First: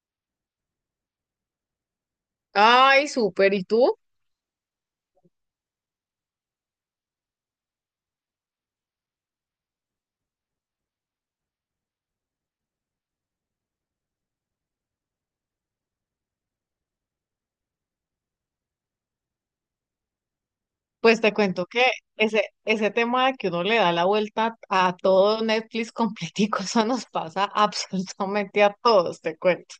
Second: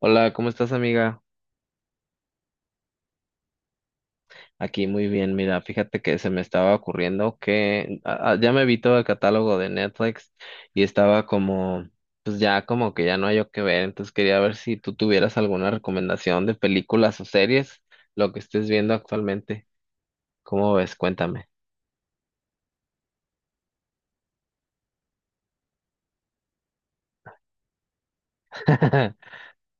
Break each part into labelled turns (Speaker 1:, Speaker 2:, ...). Speaker 1: Hola, ¿cómo estás, amiga?
Speaker 2: Ay, súper. ¿Y tú?
Speaker 1: Aquí muy bien, mira, fíjate que se me estaba ocurriendo que ya me vi todo el catálogo de Netflix y estaba como, pues ya como que ya no hay yo que ver, entonces quería ver si tú tuvieras alguna recomendación de películas o series, lo que estés viendo actualmente. ¿Cómo ves?
Speaker 2: Pues te
Speaker 1: Cuéntame.
Speaker 2: cuento que ese tema de que uno le da la vuelta a todo Netflix completico, eso nos pasa absolutamente a todos, te cuento.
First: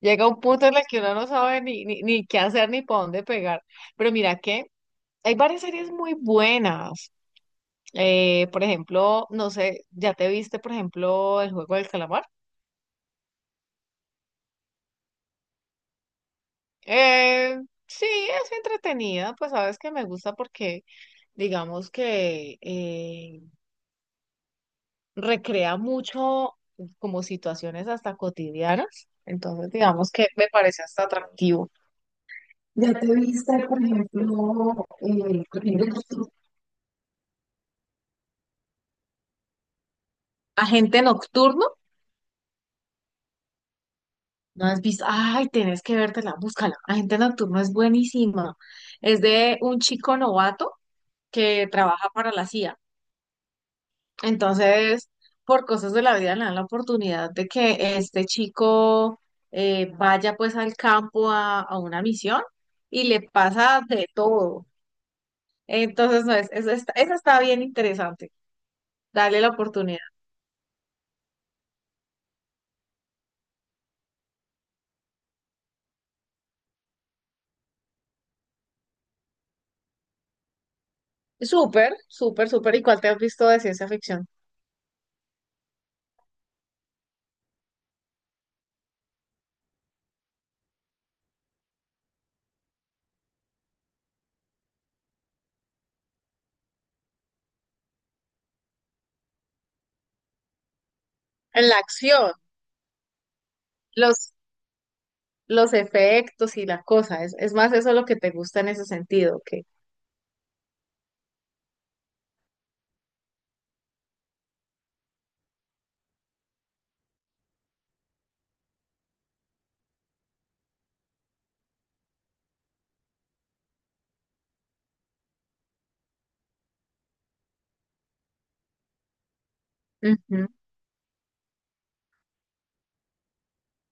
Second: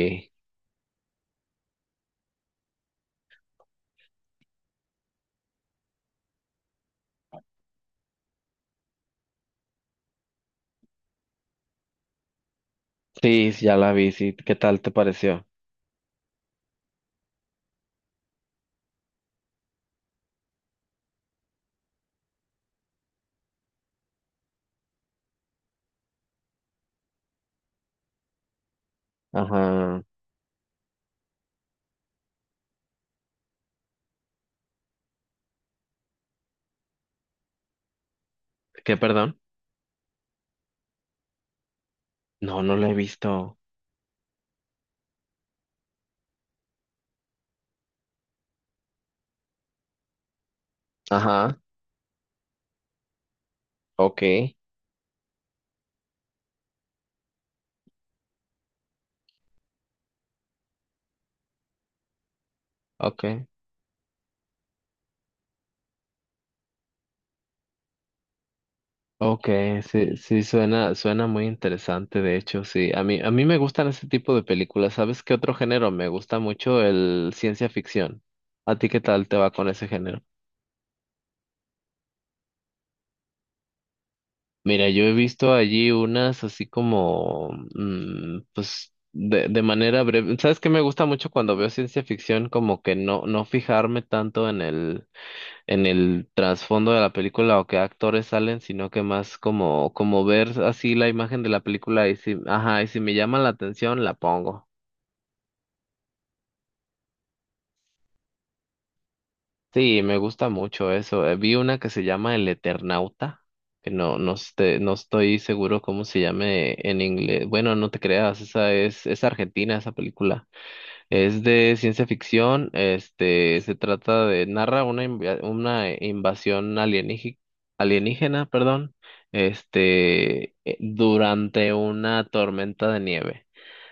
Speaker 2: Llega un punto en el que uno no sabe ni qué hacer ni para dónde pegar. Pero mira que hay varias series muy buenas. Por ejemplo, no sé, ¿ya te viste, por ejemplo, El Juego del Calamar?
Speaker 1: sí, sí, ya la vi, sí. ¿Qué tal te pareció?
Speaker 2: Eh, sí, es entretenida, pues sabes que me gusta porque digamos que recrea mucho como situaciones hasta cotidianas, entonces
Speaker 1: Ajá.
Speaker 2: digamos que me parece hasta atractivo. ¿Ya te viste, por ejemplo, Corriendo Nocturno?
Speaker 1: ¿Qué, perdón?
Speaker 2: Agente Nocturno,
Speaker 1: No, no la he visto.
Speaker 2: ¿no has visto? Ay, tenés que vértela, búscala. Agente Nocturno es buenísima. Es de un chico novato
Speaker 1: Ajá.
Speaker 2: que trabaja para la CIA.
Speaker 1: Ok,
Speaker 2: Entonces, por cosas de la vida le dan la oportunidad de que este chico vaya pues al campo a una misión y le
Speaker 1: ok.
Speaker 2: pasa de todo. Entonces, no, esa está bien interesante. Dale la
Speaker 1: Okay,
Speaker 2: oportunidad.
Speaker 1: sí, suena muy interesante, de hecho, sí. A mí me gustan ese tipo de películas. ¿Sabes qué otro género? Me gusta mucho el ciencia ficción. ¿A ti qué tal te va con ese género?
Speaker 2: Súper, súper, súper. ¿Y cuál te has visto de ciencia ficción?
Speaker 1: Mira, yo he visto allí unas así como, pues, de manera breve. ¿Sabes qué me gusta mucho cuando veo ciencia ficción? Como que no fijarme tanto en el trasfondo de la película o qué actores salen, sino que más como, como ver así la imagen de la
Speaker 2: En la
Speaker 1: película y
Speaker 2: acción,
Speaker 1: si, ajá, y si me llama la atención, la
Speaker 2: los,
Speaker 1: pongo.
Speaker 2: los efectos y la cosa. Es más eso lo que te gusta en ese sentido. Que
Speaker 1: Sí, me gusta mucho eso. Vi una que se llama El Eternauta, que no, no, este- no estoy seguro cómo se llame en inglés. Bueno, no te creas, esa es argentina esa película. Es de ciencia ficción, este, se trata de, narra una, una invasión alienígena, alienígena, perdón,
Speaker 2: ujú.
Speaker 1: durante una tormenta de nieve.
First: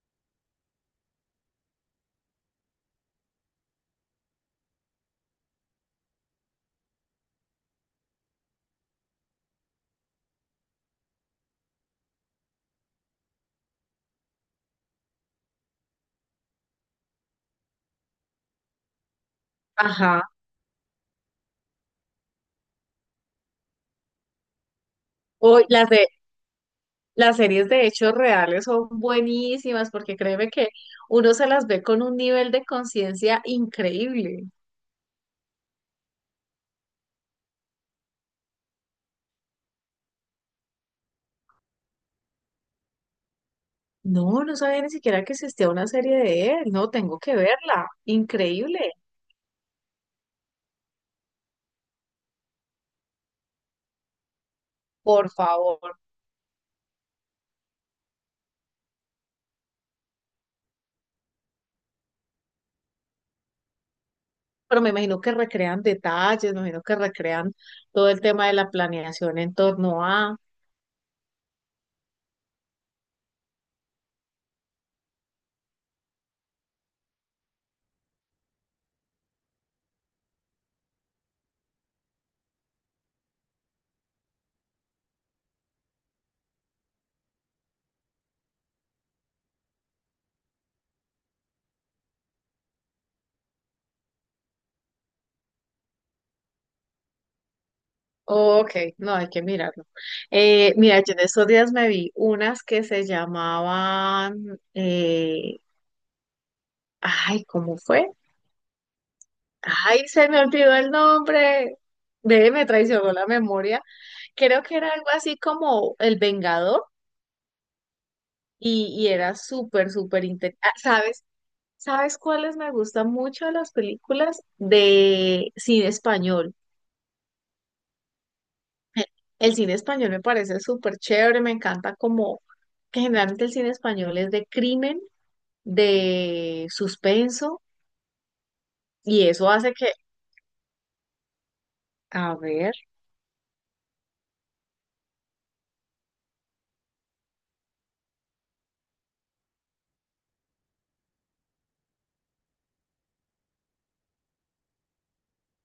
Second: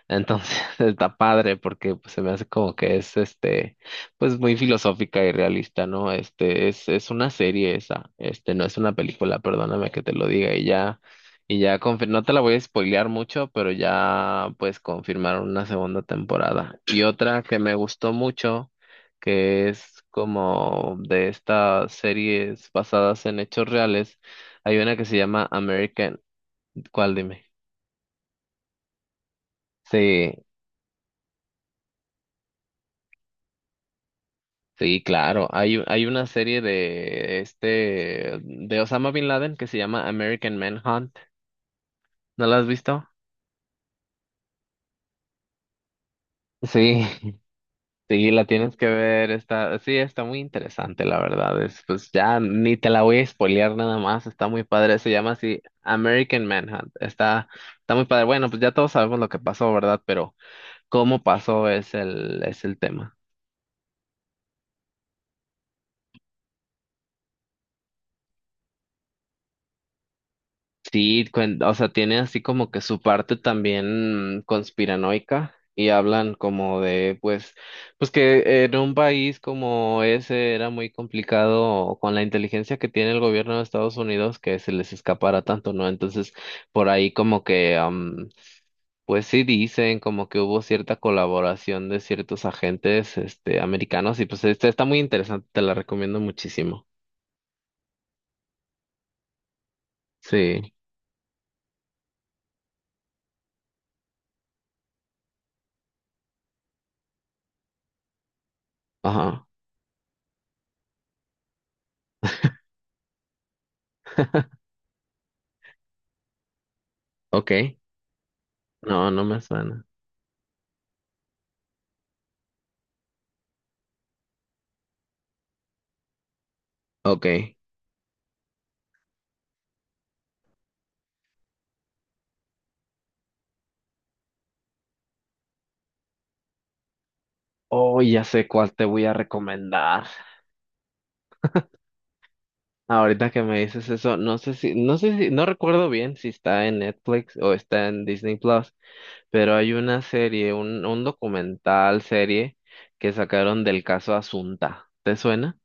Speaker 1: Entonces está padre porque pues, se me hace como que es este pues muy filosófica y realista, ¿no? Este es una serie esa, este no es una película, perdóname que te lo diga y ya no te la voy a spoilear mucho, pero ya pues confirmaron una segunda temporada. Y otra que me gustó mucho que es
Speaker 2: Ajá.
Speaker 1: como de estas series basadas en hechos reales, hay una que se llama
Speaker 2: O las de
Speaker 1: American, ¿cuál
Speaker 2: las
Speaker 1: dime?
Speaker 2: series de hechos reales son buenísimas porque
Speaker 1: Sí,
Speaker 2: créeme que uno se las ve con un nivel de conciencia increíble.
Speaker 1: sí, claro. Hay una serie de este de Osama Bin Laden que se llama American Manhunt. ¿No la has visto?
Speaker 2: No, no sabía ni siquiera que existía una serie de él. No,
Speaker 1: Sí,
Speaker 2: tengo que verla.
Speaker 1: sí, la tienes que
Speaker 2: Increíble,
Speaker 1: ver. Está, sí, está muy interesante, la verdad. Es, pues ya ni te la voy a spoilear nada más. Está muy padre. Se
Speaker 2: por
Speaker 1: llama así
Speaker 2: favor.
Speaker 1: American Manhunt. Está, está muy padre. Bueno, pues ya todos sabemos lo que pasó, ¿verdad? Pero cómo pasó es el tema.
Speaker 2: Pero me imagino que recrean detalles, me imagino que recrean todo el tema de la planeación en torno a...
Speaker 1: Sí, o sea, tiene así como que su parte también conspiranoica y hablan como de, pues, pues que en un país como ese era muy complicado con la inteligencia que tiene el gobierno de Estados Unidos que se les escapara tanto, ¿no? Entonces, por ahí como que, pues sí dicen como que hubo cierta colaboración de ciertos agentes, este, americanos y pues esta está muy interesante, te la recomiendo muchísimo.
Speaker 2: Ok, no, hay que mirarlo.
Speaker 1: Sí,
Speaker 2: Mira, yo en estos días me vi unas que se llamaban... Ay, ¿cómo fue?
Speaker 1: ajá,
Speaker 2: Ay, se me olvidó el nombre. Ve, me traicionó la memoria. Creo que era algo así como El Vengador
Speaker 1: ok,
Speaker 2: y
Speaker 1: no, no
Speaker 2: era
Speaker 1: me suena.
Speaker 2: súper, súper interesante. ¿Sabes? ¿Sabes cuáles me gustan mucho de las películas de cine español?
Speaker 1: Ok.
Speaker 2: Eh, El cine español me parece súper chévere, me encanta como que generalmente el cine español es de crimen, de suspenso
Speaker 1: Oh, ya sé cuál te voy a
Speaker 2: y eso hace que,
Speaker 1: recomendar.
Speaker 2: a ver,
Speaker 1: Ahorita que me dices eso, no sé si, no recuerdo bien si está en Netflix o está en Disney Plus, pero hay una serie, un documental serie que sacaron del caso Asunta. ¿Te suena?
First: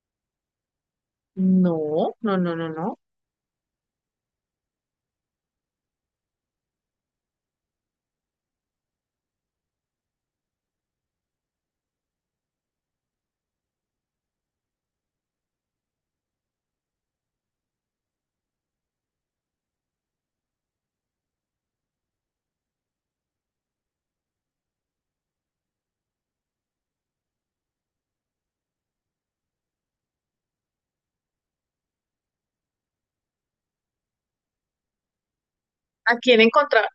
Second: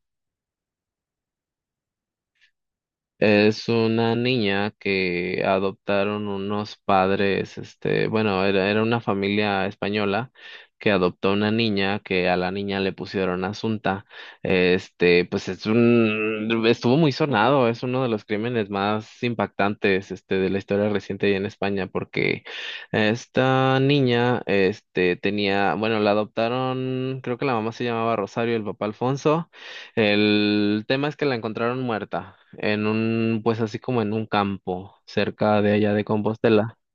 Speaker 2: no, no, no, no, no.
Speaker 1: Es una niña que adoptaron unos padres, este, bueno, era una familia española que adoptó una niña que a la niña le pusieron Asunta. Este, pues es un, estuvo muy sonado, es uno de los crímenes más impactantes, este, de la historia reciente y en España, porque esta niña, este, tenía, bueno, la adoptaron, creo que la mamá se llamaba Rosario, el papá Alfonso. El tema es que la encontraron muerta en un, pues así como en un campo cerca de allá de
Speaker 2: ¿A quién
Speaker 1: Compostela,
Speaker 2: encontrar?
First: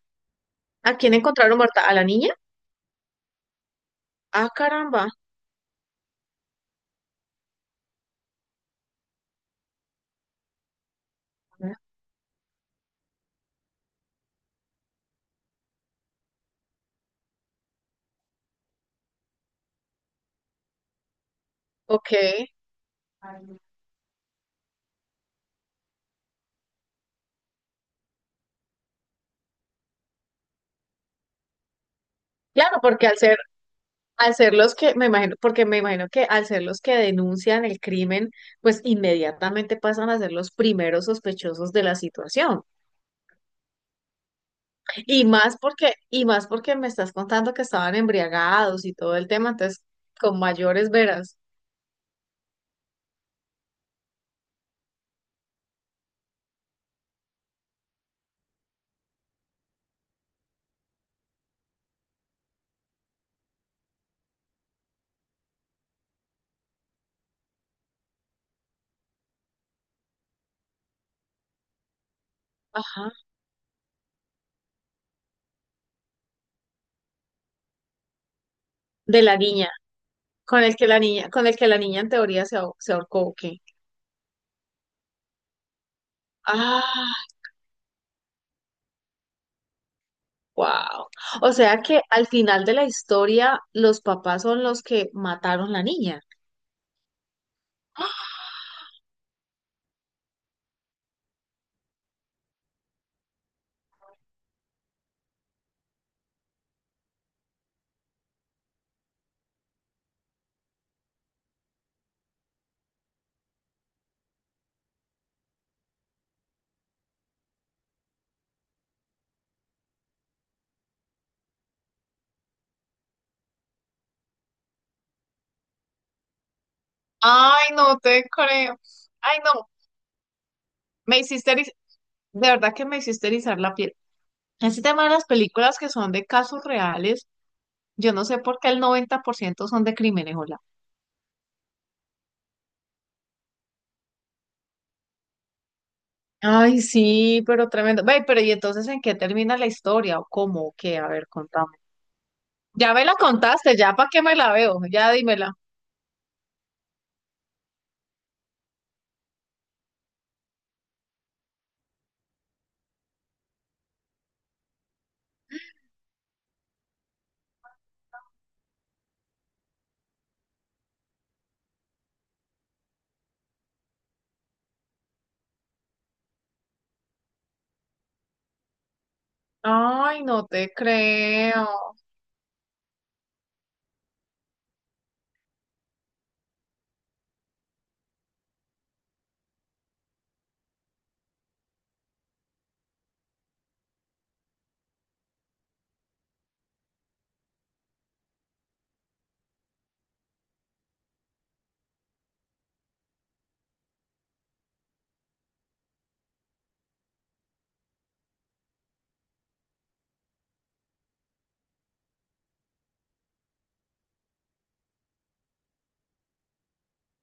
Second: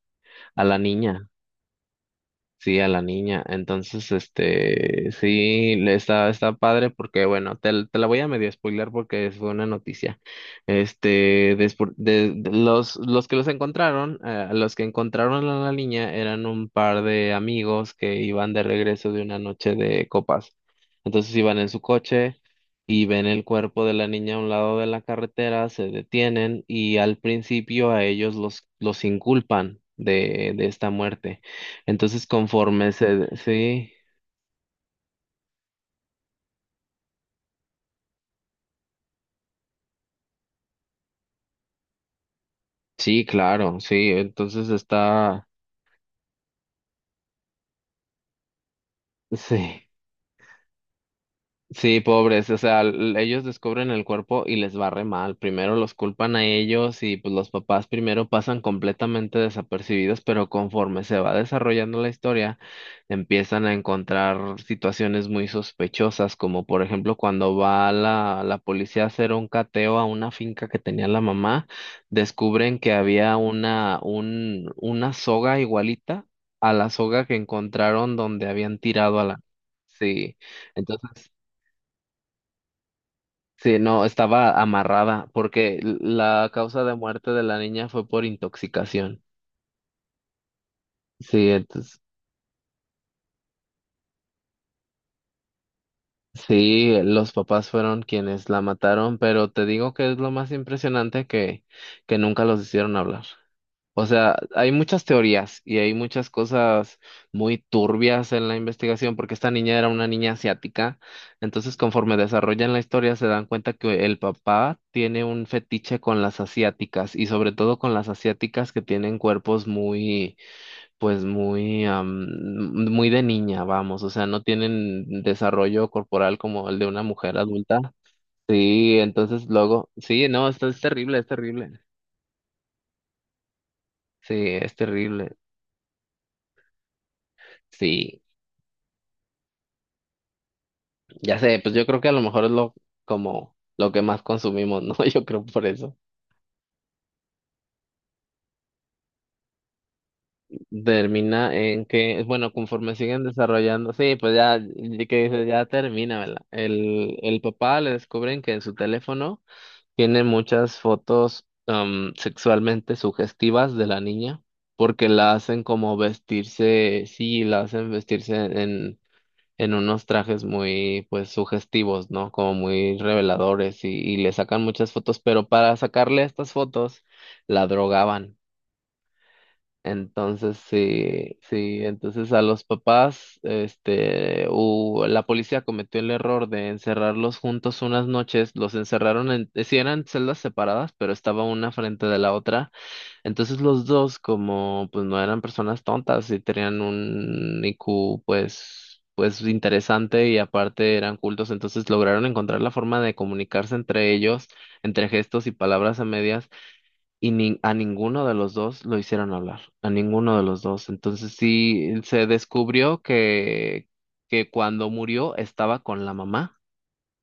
Speaker 1: a la
Speaker 2: ¿A quién
Speaker 1: niña.
Speaker 2: encontraron muerta? ¿A la niña?
Speaker 1: Sí, a la niña. Entonces,
Speaker 2: Ah, caramba.
Speaker 1: este, sí, le está, está padre porque, bueno, te la voy a medio spoiler porque fue una noticia. Este, de los que los encontraron, los que encontraron a la niña eran un par de amigos que iban de regreso de una noche de copas. Entonces iban en su
Speaker 2: Ok.
Speaker 1: coche y ven el cuerpo de la niña a un lado de la carretera, se detienen y al principio a ellos los inculpan de esta muerte. Entonces,
Speaker 2: Claro,
Speaker 1: conforme
Speaker 2: porque
Speaker 1: se, sí,
Speaker 2: al ser los que, me imagino, porque me imagino que al ser los que denuncian el crimen, pues inmediatamente pasan a ser los primeros sospechosos de la situación.
Speaker 1: sí, claro, sí, entonces
Speaker 2: Y
Speaker 1: está,
Speaker 2: más porque, y más porque me estás contando que estaban embriagados y todo el tema, entonces
Speaker 1: sí,
Speaker 2: con mayores veras,
Speaker 1: sí, pobres, o sea, ellos descubren el cuerpo y les va re mal. Primero los culpan a ellos y pues los papás primero pasan completamente desapercibidos, pero conforme se va desarrollando la historia, empiezan a encontrar situaciones muy sospechosas, como por ejemplo cuando va la policía a hacer un cateo a una finca que tenía la mamá, descubren que
Speaker 2: ajá,
Speaker 1: había una soga igualita a la soga que encontraron donde habían tirado
Speaker 2: de
Speaker 1: a
Speaker 2: la
Speaker 1: la...
Speaker 2: niña,
Speaker 1: Sí. Entonces,
Speaker 2: con el que la niña en teoría se ahorcó, ¿o qué?
Speaker 1: sí, no, estaba amarrada porque la causa de
Speaker 2: Ah,
Speaker 1: muerte de la niña fue por intoxicación.
Speaker 2: wow.
Speaker 1: Sí,
Speaker 2: O sea
Speaker 1: entonces,
Speaker 2: que al final de la historia, los papás son los que mataron la niña.
Speaker 1: sí, los papás fueron quienes la mataron, pero te digo que es lo más impresionante que nunca los hicieron hablar. O sea, hay muchas teorías y hay muchas cosas muy turbias en la investigación porque esta niña era una niña asiática. Entonces, conforme desarrollan la historia, se dan cuenta que el papá tiene un fetiche con las asiáticas y sobre todo con las asiáticas que tienen cuerpos muy, pues muy, am, muy de niña, vamos. O sea, no tienen desarrollo corporal como el de una mujer
Speaker 2: Ay,
Speaker 1: adulta.
Speaker 2: no te creo.
Speaker 1: Sí,
Speaker 2: Ay,
Speaker 1: entonces
Speaker 2: no,
Speaker 1: luego, sí, no, esto es
Speaker 2: me
Speaker 1: terrible, es
Speaker 2: hiciste eriz-
Speaker 1: terrible.
Speaker 2: de verdad que me hiciste erizar la piel.
Speaker 1: Sí, es
Speaker 2: Ese tema de las
Speaker 1: terrible.
Speaker 2: películas que son de casos reales, yo
Speaker 1: Sí.
Speaker 2: no sé por qué el 90% son de crímenes, hola.
Speaker 1: Ya sé, pues yo creo que a lo mejor es lo como lo que más consumimos, ¿no? Yo creo por eso.
Speaker 2: Ay, sí, pero tremendo. Ve, pero ¿y entonces en qué termina la historia o cómo o qué? A ver,
Speaker 1: Termina
Speaker 2: contame.
Speaker 1: en que, bueno, conforme
Speaker 2: Ya me la
Speaker 1: siguen
Speaker 2: contaste,
Speaker 1: desarrollando,
Speaker 2: ya para
Speaker 1: sí,
Speaker 2: qué
Speaker 1: pues
Speaker 2: me la
Speaker 1: ya,
Speaker 2: veo,
Speaker 1: y
Speaker 2: ya
Speaker 1: que dices,
Speaker 2: dímela.
Speaker 1: ya termina, ¿verdad? El papá le descubren que en su teléfono tiene muchas fotos sexualmente sugestivas de la niña, porque la hacen como vestirse, sí, la hacen vestirse en unos trajes muy, pues, sugestivos, ¿no? Como muy reveladores y le sacan muchas fotos, pero para sacarle estas fotos la drogaban.
Speaker 2: Ay, no
Speaker 1: Entonces,
Speaker 2: te
Speaker 1: sí,
Speaker 2: creo.
Speaker 1: sí, entonces a los papás, este, la policía cometió el error de encerrarlos juntos unas noches, los encerraron en, sí eran celdas separadas, pero estaba una frente de la otra entonces los dos, como pues no eran personas tontas y tenían un IQ pues, pues interesante y aparte eran cultos, entonces lograron encontrar la forma de comunicarse entre ellos, entre gestos y palabras a medias, y a ninguno de los dos lo hicieron hablar, a ninguno de los dos. Entonces sí se descubrió que cuando murió estaba con la mamá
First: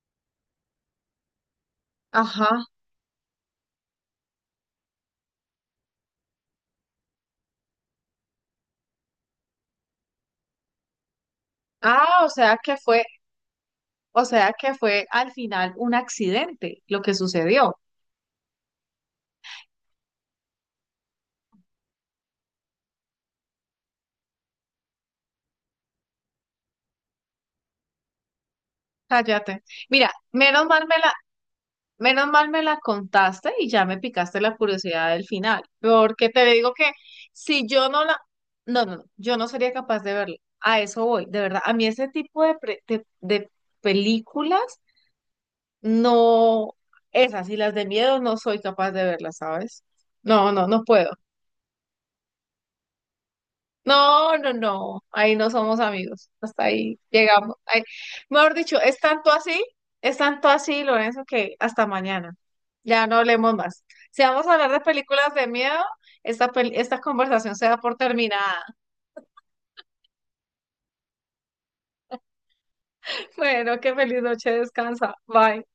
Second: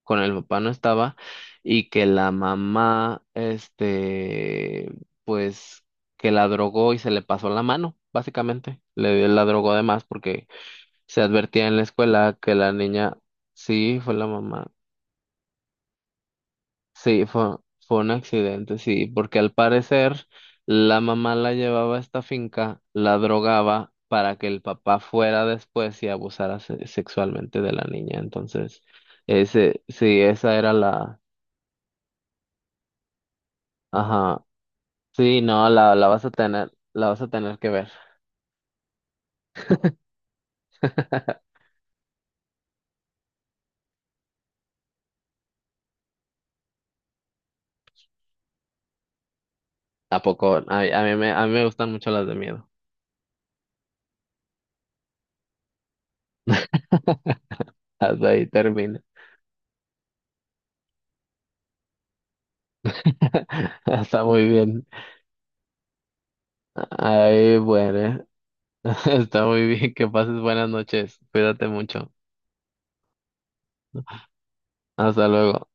Speaker 1: con el papá no estaba y que la
Speaker 2: Ajá.
Speaker 1: mamá, este, pues que la drogó y se le pasó la mano, básicamente. Le la drogó de más porque se advertía en la
Speaker 2: Ah, o
Speaker 1: escuela que
Speaker 2: sea
Speaker 1: la
Speaker 2: que fue,
Speaker 1: niña, sí, fue
Speaker 2: o
Speaker 1: la
Speaker 2: sea
Speaker 1: mamá,
Speaker 2: que fue al final un accidente lo que
Speaker 1: sí,
Speaker 2: sucedió.
Speaker 1: fue un accidente, sí, porque al parecer la mamá la llevaba a esta finca, la drogaba. Para que el papá fuera después y sexualmente de la niña. Entonces,
Speaker 2: Cállate.
Speaker 1: ese,
Speaker 2: Mira,
Speaker 1: sí, esa
Speaker 2: menos
Speaker 1: era
Speaker 2: mal me la,
Speaker 1: la,
Speaker 2: menos mal me la contaste y ya me picaste
Speaker 1: ajá,
Speaker 2: la curiosidad del
Speaker 1: sí,
Speaker 2: final,
Speaker 1: no, la vas
Speaker 2: porque
Speaker 1: a
Speaker 2: te
Speaker 1: tener,
Speaker 2: digo que
Speaker 1: la vas a tener
Speaker 2: si
Speaker 1: que
Speaker 2: yo
Speaker 1: ver.
Speaker 2: no la, no, no, no, yo no sería capaz de verla. A eso voy, de verdad. A mí ese tipo de películas, no, esas y las de miedo no soy capaz de verlas, ¿sabes?
Speaker 1: ¿A
Speaker 2: No,
Speaker 1: poco?
Speaker 2: no,
Speaker 1: A,
Speaker 2: no puedo.
Speaker 1: a mí me gustan mucho las de miedo.
Speaker 2: No, no, no, ahí no somos amigos, hasta ahí llegamos. Ahí-
Speaker 1: Hasta ahí
Speaker 2: mejor dicho,
Speaker 1: termina.
Speaker 2: es tanto así, Lorenzo, que hasta mañana. Ya no hablemos más. Si
Speaker 1: Está
Speaker 2: vamos
Speaker 1: muy
Speaker 2: a hablar de
Speaker 1: bien.
Speaker 2: películas de miedo, esta conversación
Speaker 1: Ay,
Speaker 2: se da por
Speaker 1: bueno.
Speaker 2: terminada.
Speaker 1: Está muy bien. Que pases buenas noches. Cuídate mucho.
Speaker 2: Bueno, qué feliz noche, descansa.
Speaker 1: Hasta
Speaker 2: Bye.
Speaker 1: luego.